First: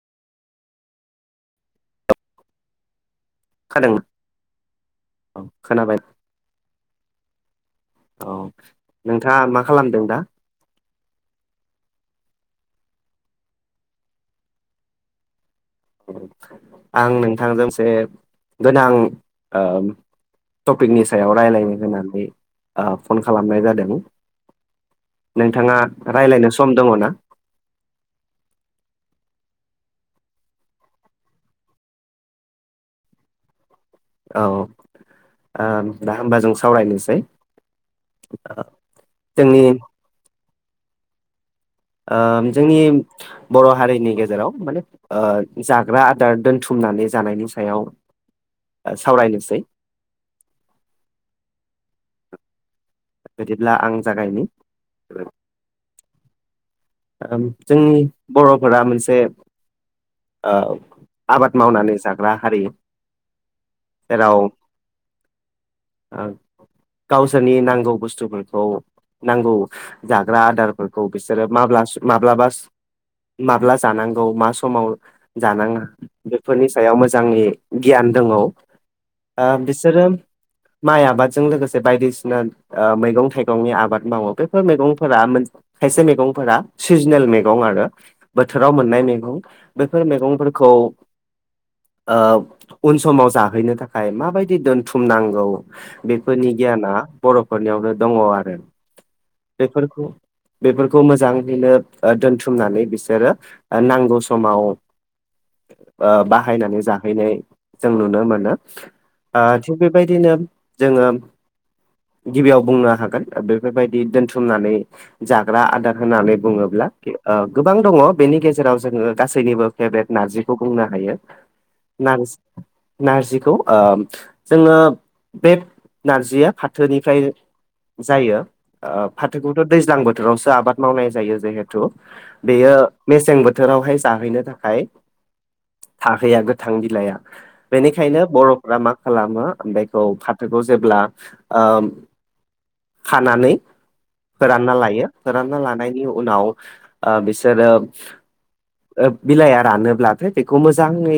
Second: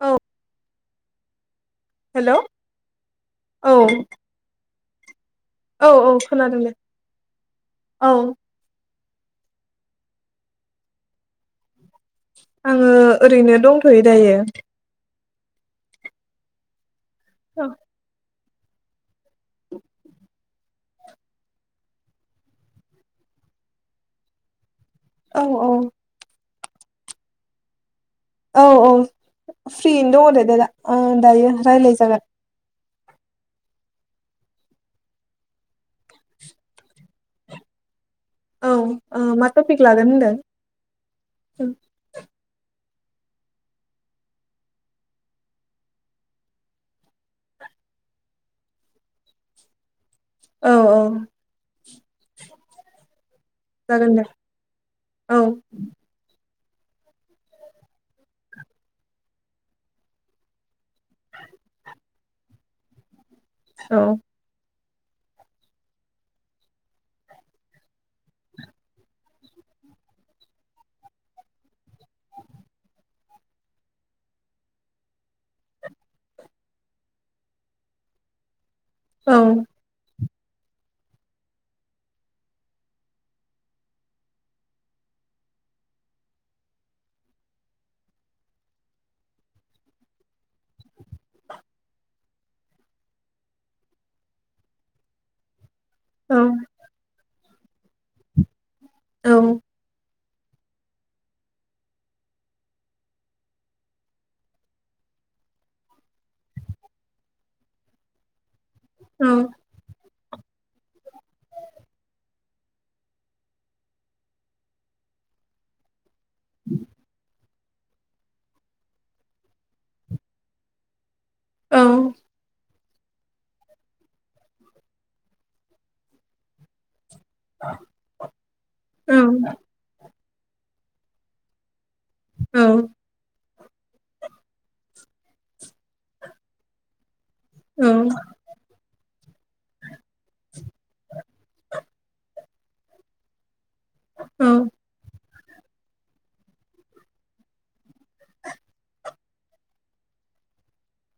औ हेल' खोनादों औ औ खोनाबाय औ खोनादों द औ नोंथाङा मा खालामदों दा आङो ओरैनो दंथ'यो दायो आं औ नोंथांजों एसे गोनां टपिकनि सायाव रायलायनो होननानै फन खालामनाय जादों औ नोंथाङा राय्लायनो सम दङ ना औ औ फ्रियैनो दङ दे दे दा दायो रायज्लाय जागोन औ दा होमबा जों सावरायनोसै औ मा जोंनि टपिक लागोन होनदों जोंनि बर' हारिनि गेजेराव माने जाग्रा आदार दोनथुमनानै जानायनि सायाव सावरायनोसै औ औ बिदिब्ला आं जागोन दे जागायनि औ जोंनि बर'फोरा मोनसे आबाद मावनानै जाग्रा हारि औ जेराव औ गावसोरनि नांगौ बुस्थुफोरखौ नांगौ जाग्रा आदारफोरखौ बिसोरो माब्ला माब्लाबा माब्ला जानांगौ मा समाव जानाङा बेफोरनि सायाव मोजांनि गियान दङ औ बिसोरो माइ आबादजों लोगोसे बायदिसिना मैगं थाइगंनि आबाद मावो बेफोर मैगंफोरा खायसे मैगंफोरा सिजोनेल मैगं आरो बोथोराव मोननाय मैगं बेफोर मैगंफोरखौ उन समाव जाहैनो थाखाय माबायदि दोनथुमनांगौ बेफोरनि गियाना बर'फोरनियावनो दङ आरो औ बेफोरखौ बेफोरखौ मोजाङैनो दोनथुमनानै बिसोरो नांगौ समाव बाहायनानै जाहैनाय जों नुनो मोनो ओ औ थिग बेबायदिनो जोङो गिबियाव बुंनो हागोन बेफोरबायदि दोनथुमनानै जाग्रा आदार होनानै बुङोब्ला गोबां दङ बेनि गेजेराव जोङो गासैनिबो फेभरेट नारजिखौ बुंनो हायो औ नारजि नारजिखौ जोङो बे नारजिया फाथोनिफ्राय औ जायो फाथोखौथ' दैज्लां बोथोरावसो आबाद मावनाय जायो जिेहेथु औ बेयो मेसें बोथोर बोथोरावहाय जाहैनो थाखाय थाहैया गोथां बिलइाया बेनिखायनो बर'फ्रा मा खालामो खौ फाथोखौ जेब्ला खानानै फोरानना लायो फोरानना लानायनि उनाव बिसोरो बिलाइया रानोब्लाथाय बेखौ मोजाङै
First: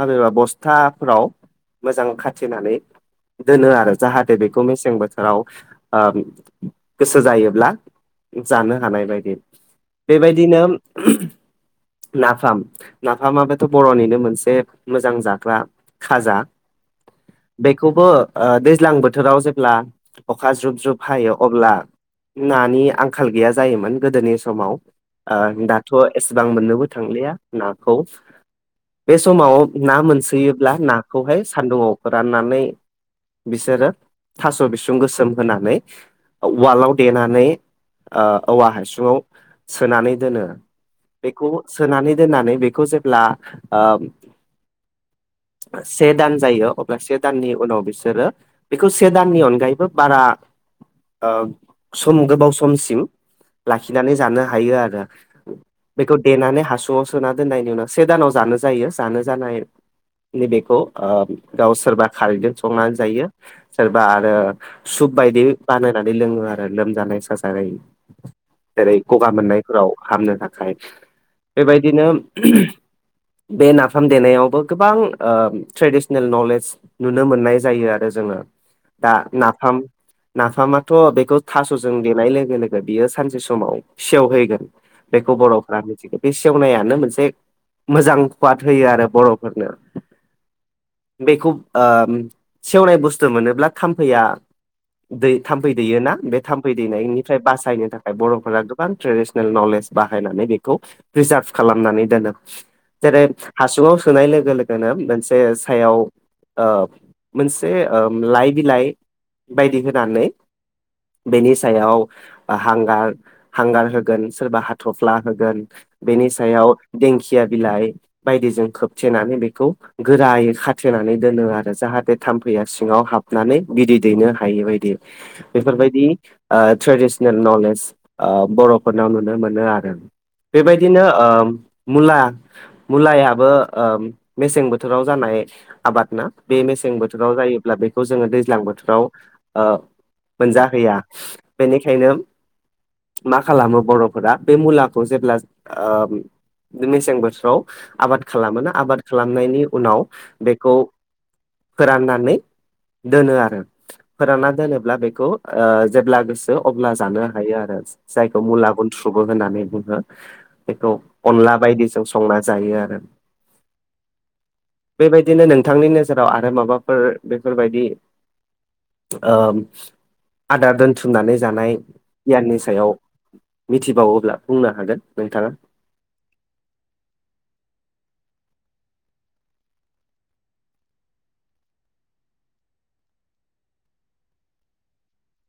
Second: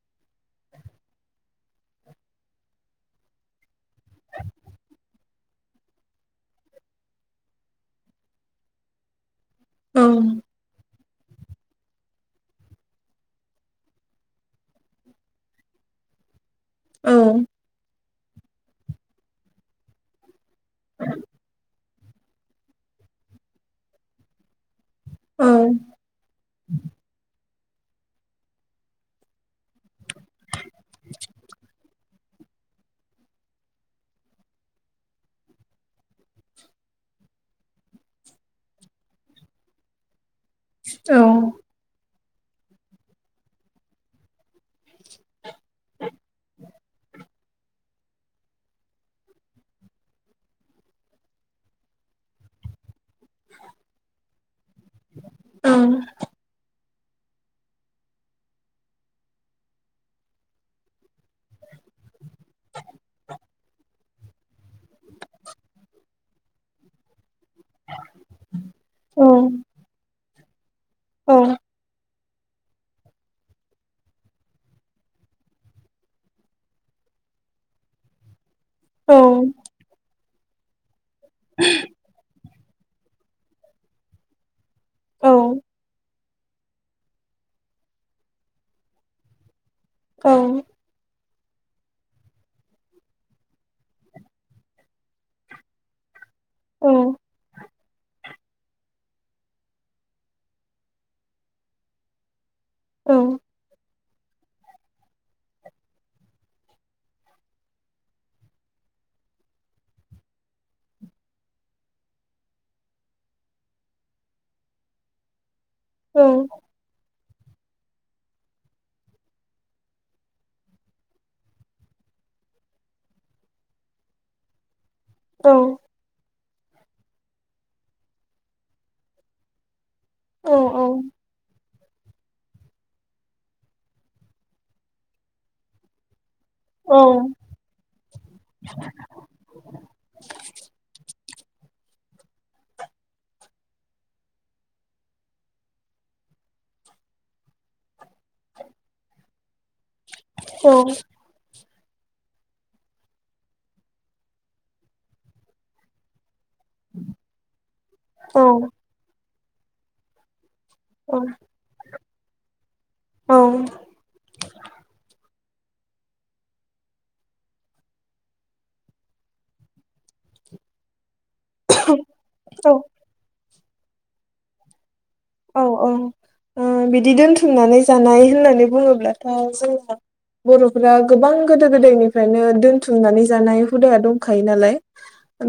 माबेबा बस्थाफोराव मोजां खाथिनानै दोनो आरो जाहाथे बेखौ मेसें बोथोराव गोसो जायोब्ला जानो हानाय बायदि औ बेबायदिनो नाफाम नाफामाब बेथ' बर'निनो मोनसे मोजां जाग्रा खाजा बेखौबो दैज्लां बोथोराव जेब्ला अखा जुब जुब हायो अब्ला नानि आं आंखाल गैया जायोमोन गोदोनि समाव दाथ' एसेबां मोननोबो थांलिया नाखौ बे समाव ना मोनसोयोब्ला नाखौहाय सान्दुंङाव राननानै बिसोरो थास' बिसुं गोसोम होनानै ववालाव देनानै औवा हासुङाव सोनानै दोनो बेखौ सोनानै दोननानै बेखौ जेब्ला से दान जायो अब्ला से दाननि उनाव बिसोरो बेखौ से दाननि अनगायैबो बारा सम गोबाव सम समसिम लाखिनानै जानो हायो आरो बेखौ देनानै ह' सुना दोननायनि उनाव से दानाव जानो जायो जानो जानाय नैबेखौ गाव सोरबा खारैजों संनानै जायो सोरबा बा आरो सुप बायदि बानायनानै लोङो आरो लोमजानाय सासे जै जेरै गगा मोननायफोराव हामनो थाखाय बेबायदिनो बे नाफाम देनायावबो गोबां ट्रेडिसनेल नलेज नुनो मोननाय जायो आरो जोङो दा नाफाम नाफामाथ' बेखौ थास'जों देनाय लोगो लोगो बियो सानसे समाव सेवहैगोन बेखौ बर'फ मिथिगोन बे सेवनायानो मोनसे मोजां कवाद होयो आरो बर'फोरनो औ बेखौ सेवनाय बुस्थु मोनोब्ला थाम्फैया दै थाम्फै दैयोना बे थाम्फै दैनायनिफ्राय बासायनो थाखाय बर'फोरा गोबां ट्रेडिसनेल नलेज बाहायनानै बेखौ प्रिजार्भ खालामनानै दोनो जेरै हासुङाव सोनाय लोगो लोगो जो मोनसे सायाव मोनसे लाइ बिलाइ बायदि होनानै बेनि सायाव हांगार हांगार होगोन सोरबा हाथफ्ला होगोन। औ बेनि सायाव दिंखिया बिलाइ बायदिजों खोबथेनानै बेखौ गोरायै खाथेनानै दोनो आरो जाहाथे थाम्फैया सिङाव हाबनानै गिदै दैनो हायि बदि औ औ बेफारबायदि ट्रेडिसनेल नलेज बर'फोरनाव नुनो मोनो आरो औ बेबायदिनो मुला मुलायाबो मेसें बोथोराव जानाय आबाद ना बे मेसें औ बोथोराव जायोब्ला बेखौ जोङो दैज्लां बोथोराव मोनजाहैया बेनिखायनो मा खालामो बर'फोरा बे मुलाखौ जेब्ला मेसें बोथोराव आबाद खालामोनो आबाद खालामनायनि उनाव औ बेखौ फोराननानै दोनो आरो फोरानना दोनोब्ला बेखौ जेब्ला गोसो अब्ला जानो हायो आरो औ जायखौ मुला गुनथ्रुबो होननानै बुङो। बेखौ अनला बायदिजों संना जायो आरो औ बेबायदि बिदिनो नोंथांनि नोजोराव आरो माबाफोर बेफोरबायदि आदार दोनथुमनानै जानाय गियाननि सायाव मिथिबावोब्ला बुंनो हागोन नोंथाङा औ बिदि दोनथुमनानै जानाय होननानै बुङोब्लाथ' जों बर'फोरा गोबां गोदो गोदायनिफ्रायनो दोनथुमनानै जानाय हुदाया दंखायो नालाय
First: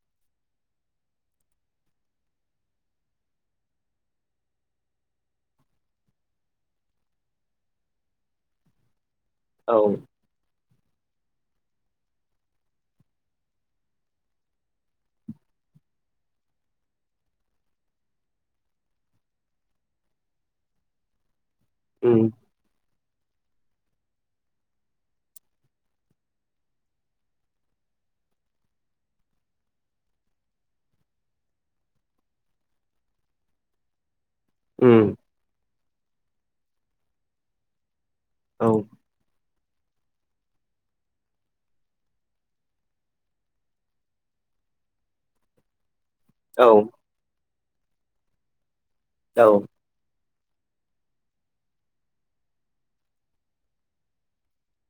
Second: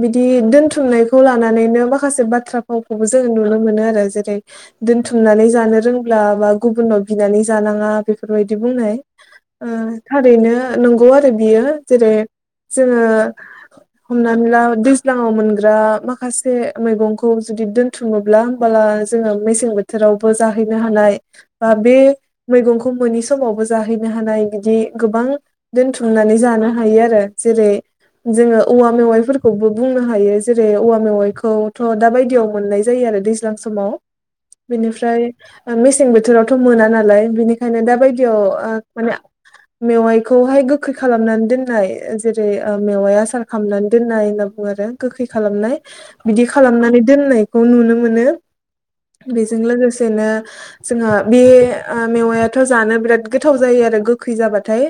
बिदि दोनथुमनायखौ लानानैनो माखासे बाथ्रा फावखौबो जोङो नुनो मोनो आरो जेरै दोनथुमनानै जानो रोंब्ला बा गुबुननाव बिनानै जानाङा बेफोरबायदि बुंनाय [inaudible] थारैनो नंगौ आरो बियो जेरै जोङो हमनानै ला दैज्लाङाव मोनग्रा माखासे मैगंखौ जुदि दोनथुङोब्ला होमबला जोङो मेसें बोथोरावबो जाहैनो हानाय बा बे उम मैगंखौ मोनि समावबो जाहैनो हानाय बिदि गोबां दोनथुमनानै जानो हायो आरो जेरै जोङो औवा मेवाइफोरखौबो बुंनो हायो जेरै औवा मेवाइखौथ' दा बायदियाव मोननाय जायो आरो समाव उम बिनिफ्राय मेसें बोथोरावथ' मोना नालाय बिनिखायनो दा बायदियाव औ माने मेवाइखौहाय गोखै खालामनानै दोननाय जेरै मेवाया सार खालामनानै दोननाय होनना बुङो आरो गोखै खालामनाय बिदि औ खालामनानै दोननायखौ नुनो मोनो। औ बेजों लोगोसेनो जोंहा बे मेवायाथ' जानो बिराद गोथाव जायो आरो गोखै जाबाथाय।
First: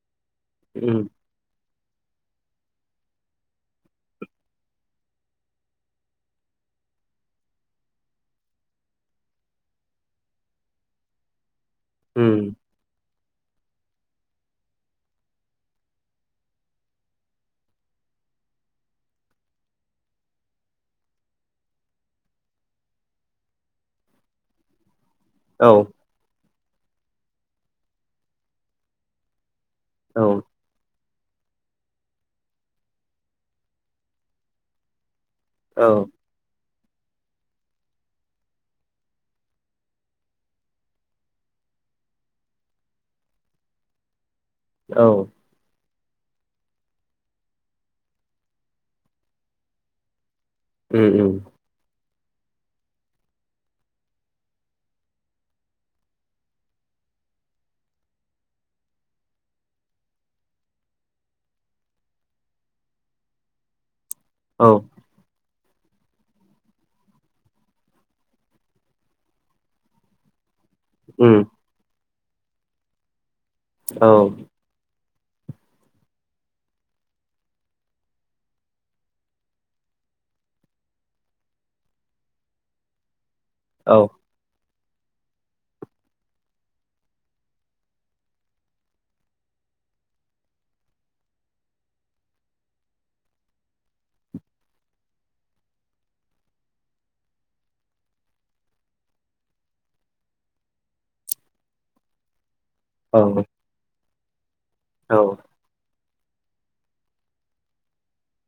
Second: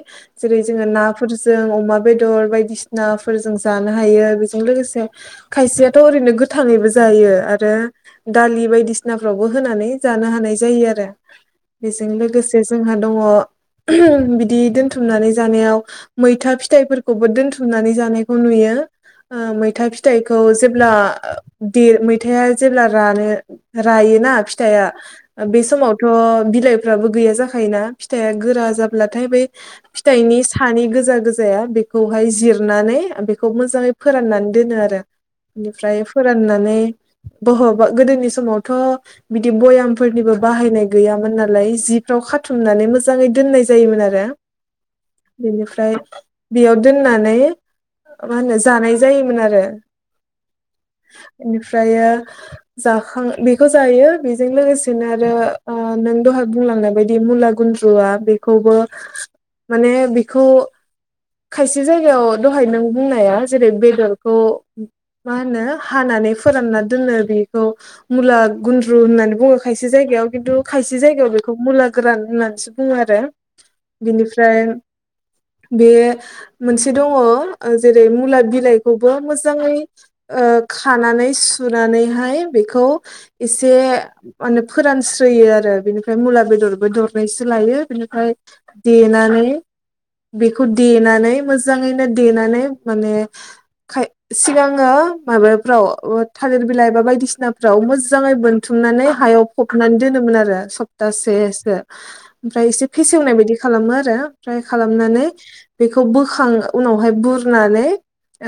जेरै जोङो उम नाफोरजों अमा बेदर बायदिसिनाफोरजों जानो हायो बेजों लोगोसे खायसेयाथ' ओरैनो गोथाङैबो जायो आरो दालि बायदिसिनाफ्रावबो होनानै जानो हानाय जायो आरो बेजों उम लोगोसे जोंहा दङ बिदि दोनथुमनानै जानायाव मैथा फिथाइफोरखौबो दोनथुमनानै जानायखौ नुयो। मैथा फिथाइखौ जेब्ला दे मैथाया जेब्ला रा रायोना फिथाइआ बे औ समाव थ' बिलाइफ्राबो गैया जाखायोना फिथाइआ गोरा जाब्लाथाय बै औ फिथाइनि सानै गोजा गोजाया बेखौहाय जिरनानै बेखौ मोजाङै फोराननानै दोनो आरो। औ बेनिफ्राय फोराननानै बहबा गोदोनि समावथ' बिदि भयामफोरनिबो बाहायनाय गैयामोन नालाय जिफ्राव खाथुमनानै मोजाङै दोननाय जायोमोन आरो। औ बेनिफ्राय बेयाव दोननानै मा होनो जानाय जायोमोन आरो। उम उम बेनिफ्रायो जाखां बेखौ जायो बेजों लोगोसेनो आरो नों दहाय बुंलांनाय बायदि मुला गुन्द्रुवआ बेखौबो माने बिखौ खायसे जायगायाव दहाय नों बुंनाया जेरै बेदर खौ औ मा होनो हानानै फोरानना दोनो बेखौ मुला गुन्द्रु होननानै बुङो खायसे जायगायाव खिन्थु खायसे जायगायाव उम बेखौ मुला गोरान होननानैसो बुङो आरो औ बिनिफ्राय बे मोनसे दङ जेरै मुला बिलाइखौबो मोजाङै ओ खानानै सुनानैहाय बेखौ एसे औ माने फोरानस्रोयो आरो बिनिफ्राय मुला बेदरबो दरनायसो लायो बिनिफ्राय देनानै बेखौ देनानै मोजाङैनो देनानै माने सिगाङो माबाफ्राव थालिर बिलाइ एबा बायदिसिनाफ्राव मोजाङै बोनथुमनानै हायाव फबनानै दोनोमोन आरो सब दासेसो ओमफ्राय एसे फेसेवनाय बायदि खालामो आरो ओमफ्राय औ खालामनानै बेखौ बोखां उनावहाय बुरनानै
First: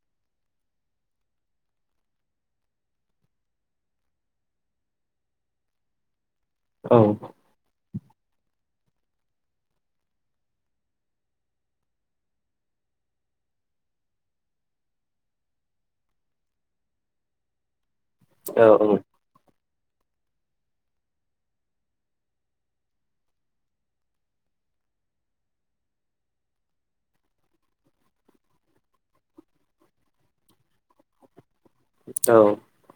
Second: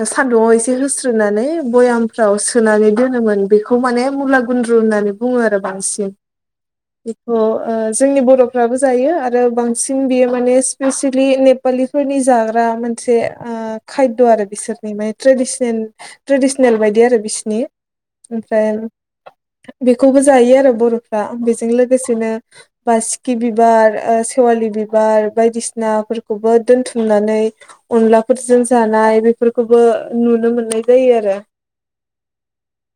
सान्दुंआव एसे होस्रोनानै भयामफ्राव सोनानै दोनोमोन बेखौ माने मुला गुन्द्रु होननानै बुङो आरो बांसिन। औ बेखौ' जोंनि बर'फ्राबो जायो आरो बांसिन बियो माने स्पेसियेलि नेपालि बि फोरनि जाग्रा मोनसे ओ खायद' आरो बिसोरनि माने ट्रेडिसनेल ट्रेडिसनेल बायदि आरो बिसिनि ओमफ्राय औ बेखौबो जायो आरो बर'फ्रा बेजों लोगोसेनो बा सिखि बिबार ओ सेवालि बिबार बायदिसिनाफोरखौबो दोनथुमनानै अनलाफोरजों जानाय बेफोरखौबो नुनो मोननाय जायो आरो। औ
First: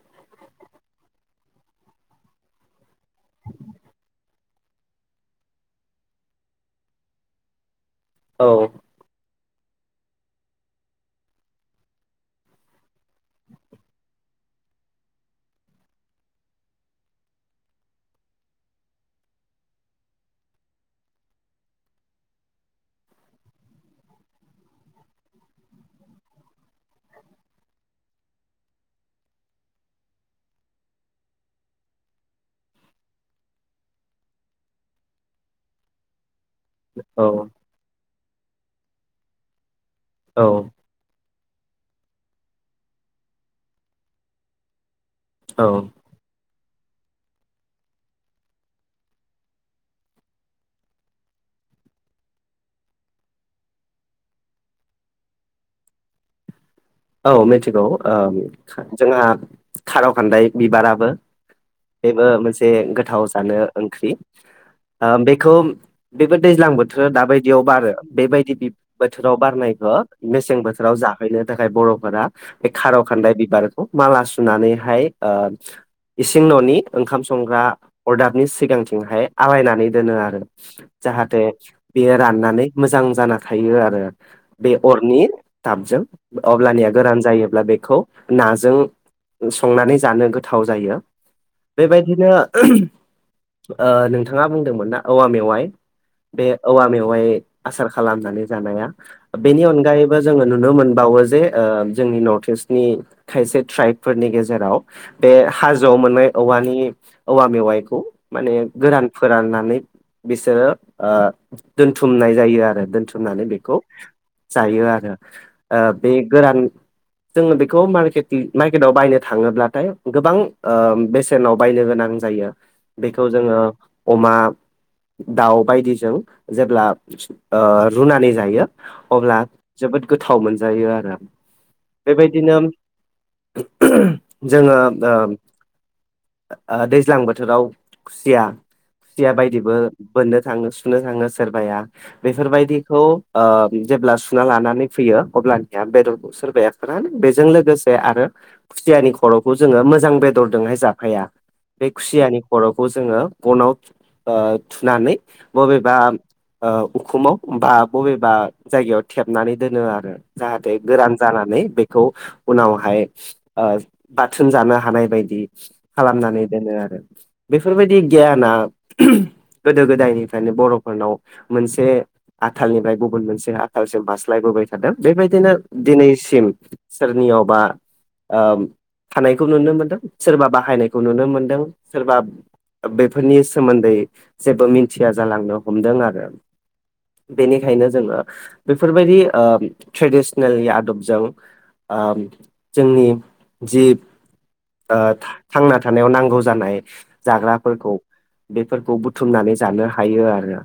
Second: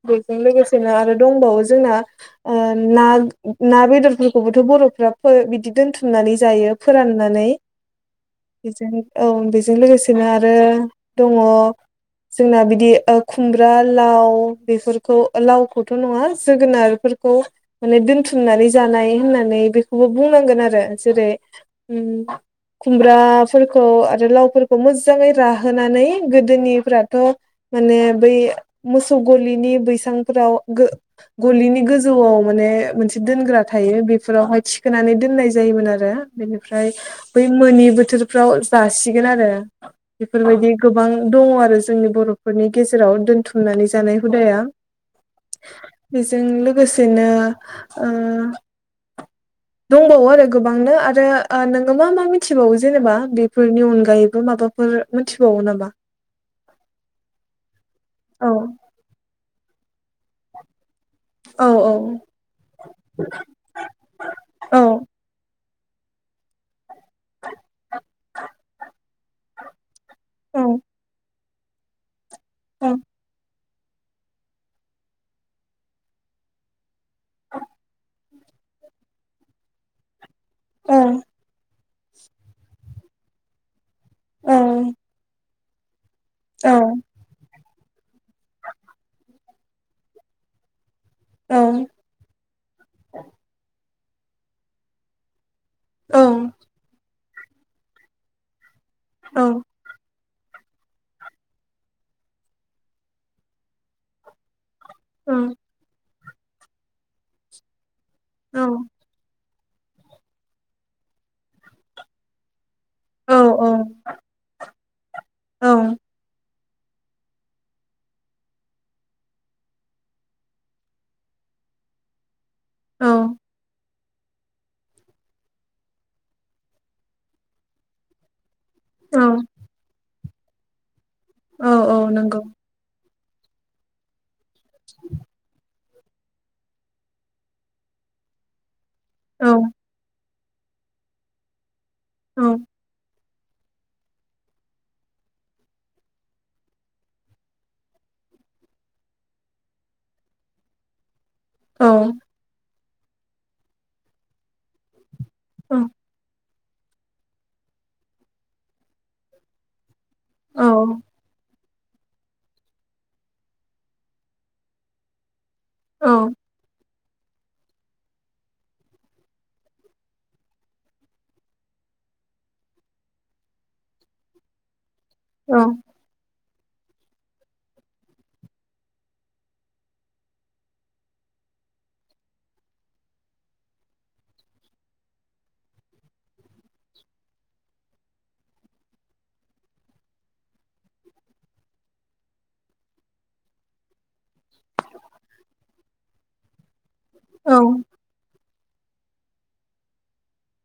बेजों लोगोसेनो आरो दंबावो जोंना ना ना बेदरफोरखौबोथ' बर'फ्रा बिदि दोनथुमनानै जायो फोराननानै [inaudible] बेस औ बेजों लोगोसेनो आरो दङ जोंना बिदि खुमब्रा लाव बेफोरखौ लावखौथ' नङा जोगोनारफोरखौ माने दोनथुमनानै जानाय होननानै बेखौबो बुंनांगोन आरो जेरै खुमब्राफोरखौ आरो लावफोरखौ मोजाङै राहोनानै गोदोनिफोराथ' माने बै मोसौ गलिनि बैसांफोराव गलिनि गोजौआव माने मोनसे दोनग्रा थायो बेफोरावहाय थिखोनानै दोननाय जायोमोन आरो बेनिफ्राय औ बै मोननि बोथोरफ्राव जासिगोन आरो बेफोरबायदि गोबां दङ आरो जोंनि बर'फोरनि गेजेराव दोनथुमनानै जानाय हुदाया औ बेजों लोगोसेनो [inaudible] दंबावो आरो गोबांनो आरो नोङो मा मा मिथिबावो जेनेबा बेफोरनि अनगायैबो माबा मिथिबावो नामा औ मिथिगौ औ जोंहा खार' खान्दाय बिबाराबो औ बेबो मोनसे गोथाव जानो ओंख्रि औ बेखौ बेबो दैज्लांबो बोथोर दााबायदियाव बारो बेबायदि बोथोराव बारनायखौ मेसें औ बोथोराव जाहैनो बर'फोरा बे औ खार' खान्दाय बिबार माला सुनानैहाय इसिं न'नि ओंखाम संग्रा अरदाबनि सिगांथिंहाय आलायनानै दोनो आरो औ जाहाथे बेयो राननानै मोजां जाना थायो आरो औ बे अरनि दाबजों औ अब्लानिया गोरान जायोब्ला बेखौ नाजों संनानै जानो गोथाव जायो। औ बेबायदिनो ओ नोंथाङा बुंदोंमोन ना औवा मेवाइ बे औवा मेवाय आसार खालामनानै जानाया बेनि अनगायै बो जोङो नुनो मोनबावो जे जोंनि नर्थ इस्टनि खायसे ट्राइबफोरनि गेजेराव बे हाजोआव मोननाय औवानि औवा मेवाइखौ माने गोरान फोराननानै बिसोरो दोनथुमनाय जायो आरो दोनथुमनानै बेखौ औ जायो आरो बे गोरान जोङो बेखौारकेट मार्केटआव बायनो थाङोब्लाथाय गोबां बेसेनाव बायनो गोनां जायो औ बेखौ जोङो अमा दाउ बायदिजों जेब्ला ओ रुनानै जायो अब्ला जोबोद गोथाव मोन जायो आरो औ औ नंगौ बेबायदिनो जोङो ओ ओ दैज्लां बोथोराव खुसिया खुसिया औ बायदिबो बोननो थाङो सु नो थाङो सोरबाया औ बेफोरबायदिखौ ओ जेब्ला सुना लानानै फैयो अब्लानिया बेदर सोरबाया फोरानो बेजों लोगोसे आरो खुसियानि खर'खौ जोङो मोजां बेदरदोंहाय जा फाया बे औ खुसियानि खर'खौ जोङो बनाव ओ थुनानै बबेबा ओ उखुमाव बा बबेबा जायगायाव थेबनानै दोनो आरो जाहाथे औ गोरान जानानै बे खौ उनावहाय ओ बाथोन जानो हानाय बायदि औ खालामनानै दोनो आरो बेफोरबायदि गियाना गोदो गोदायनिफ्रायनो बर'फोरनाव मोनसे आथालनिफ्राय गुबुन मोनसे आथालसिम बास्लायबोबाय थादों बेबायदिनो औ दिनैसिम सोरनियावबा ओम थानायखौ नुनो मोनदों सोरबा बा बाहायनायखौ नुनो मोन्दों सोरबा बेफोरनि सोमोन्दै जेबो मिनथिया जालांनो हमदों आरो। बेनिखायनो जोङो बेफोरबायदि ओ ट्रेडिसनेलनि आदबजों ओम जोंनि जि ओ थांना थानायाव नांगौ जानाय औ जाग्राफोरखौ बेफोरखौ बुथुमनानै जानो हायो आरो।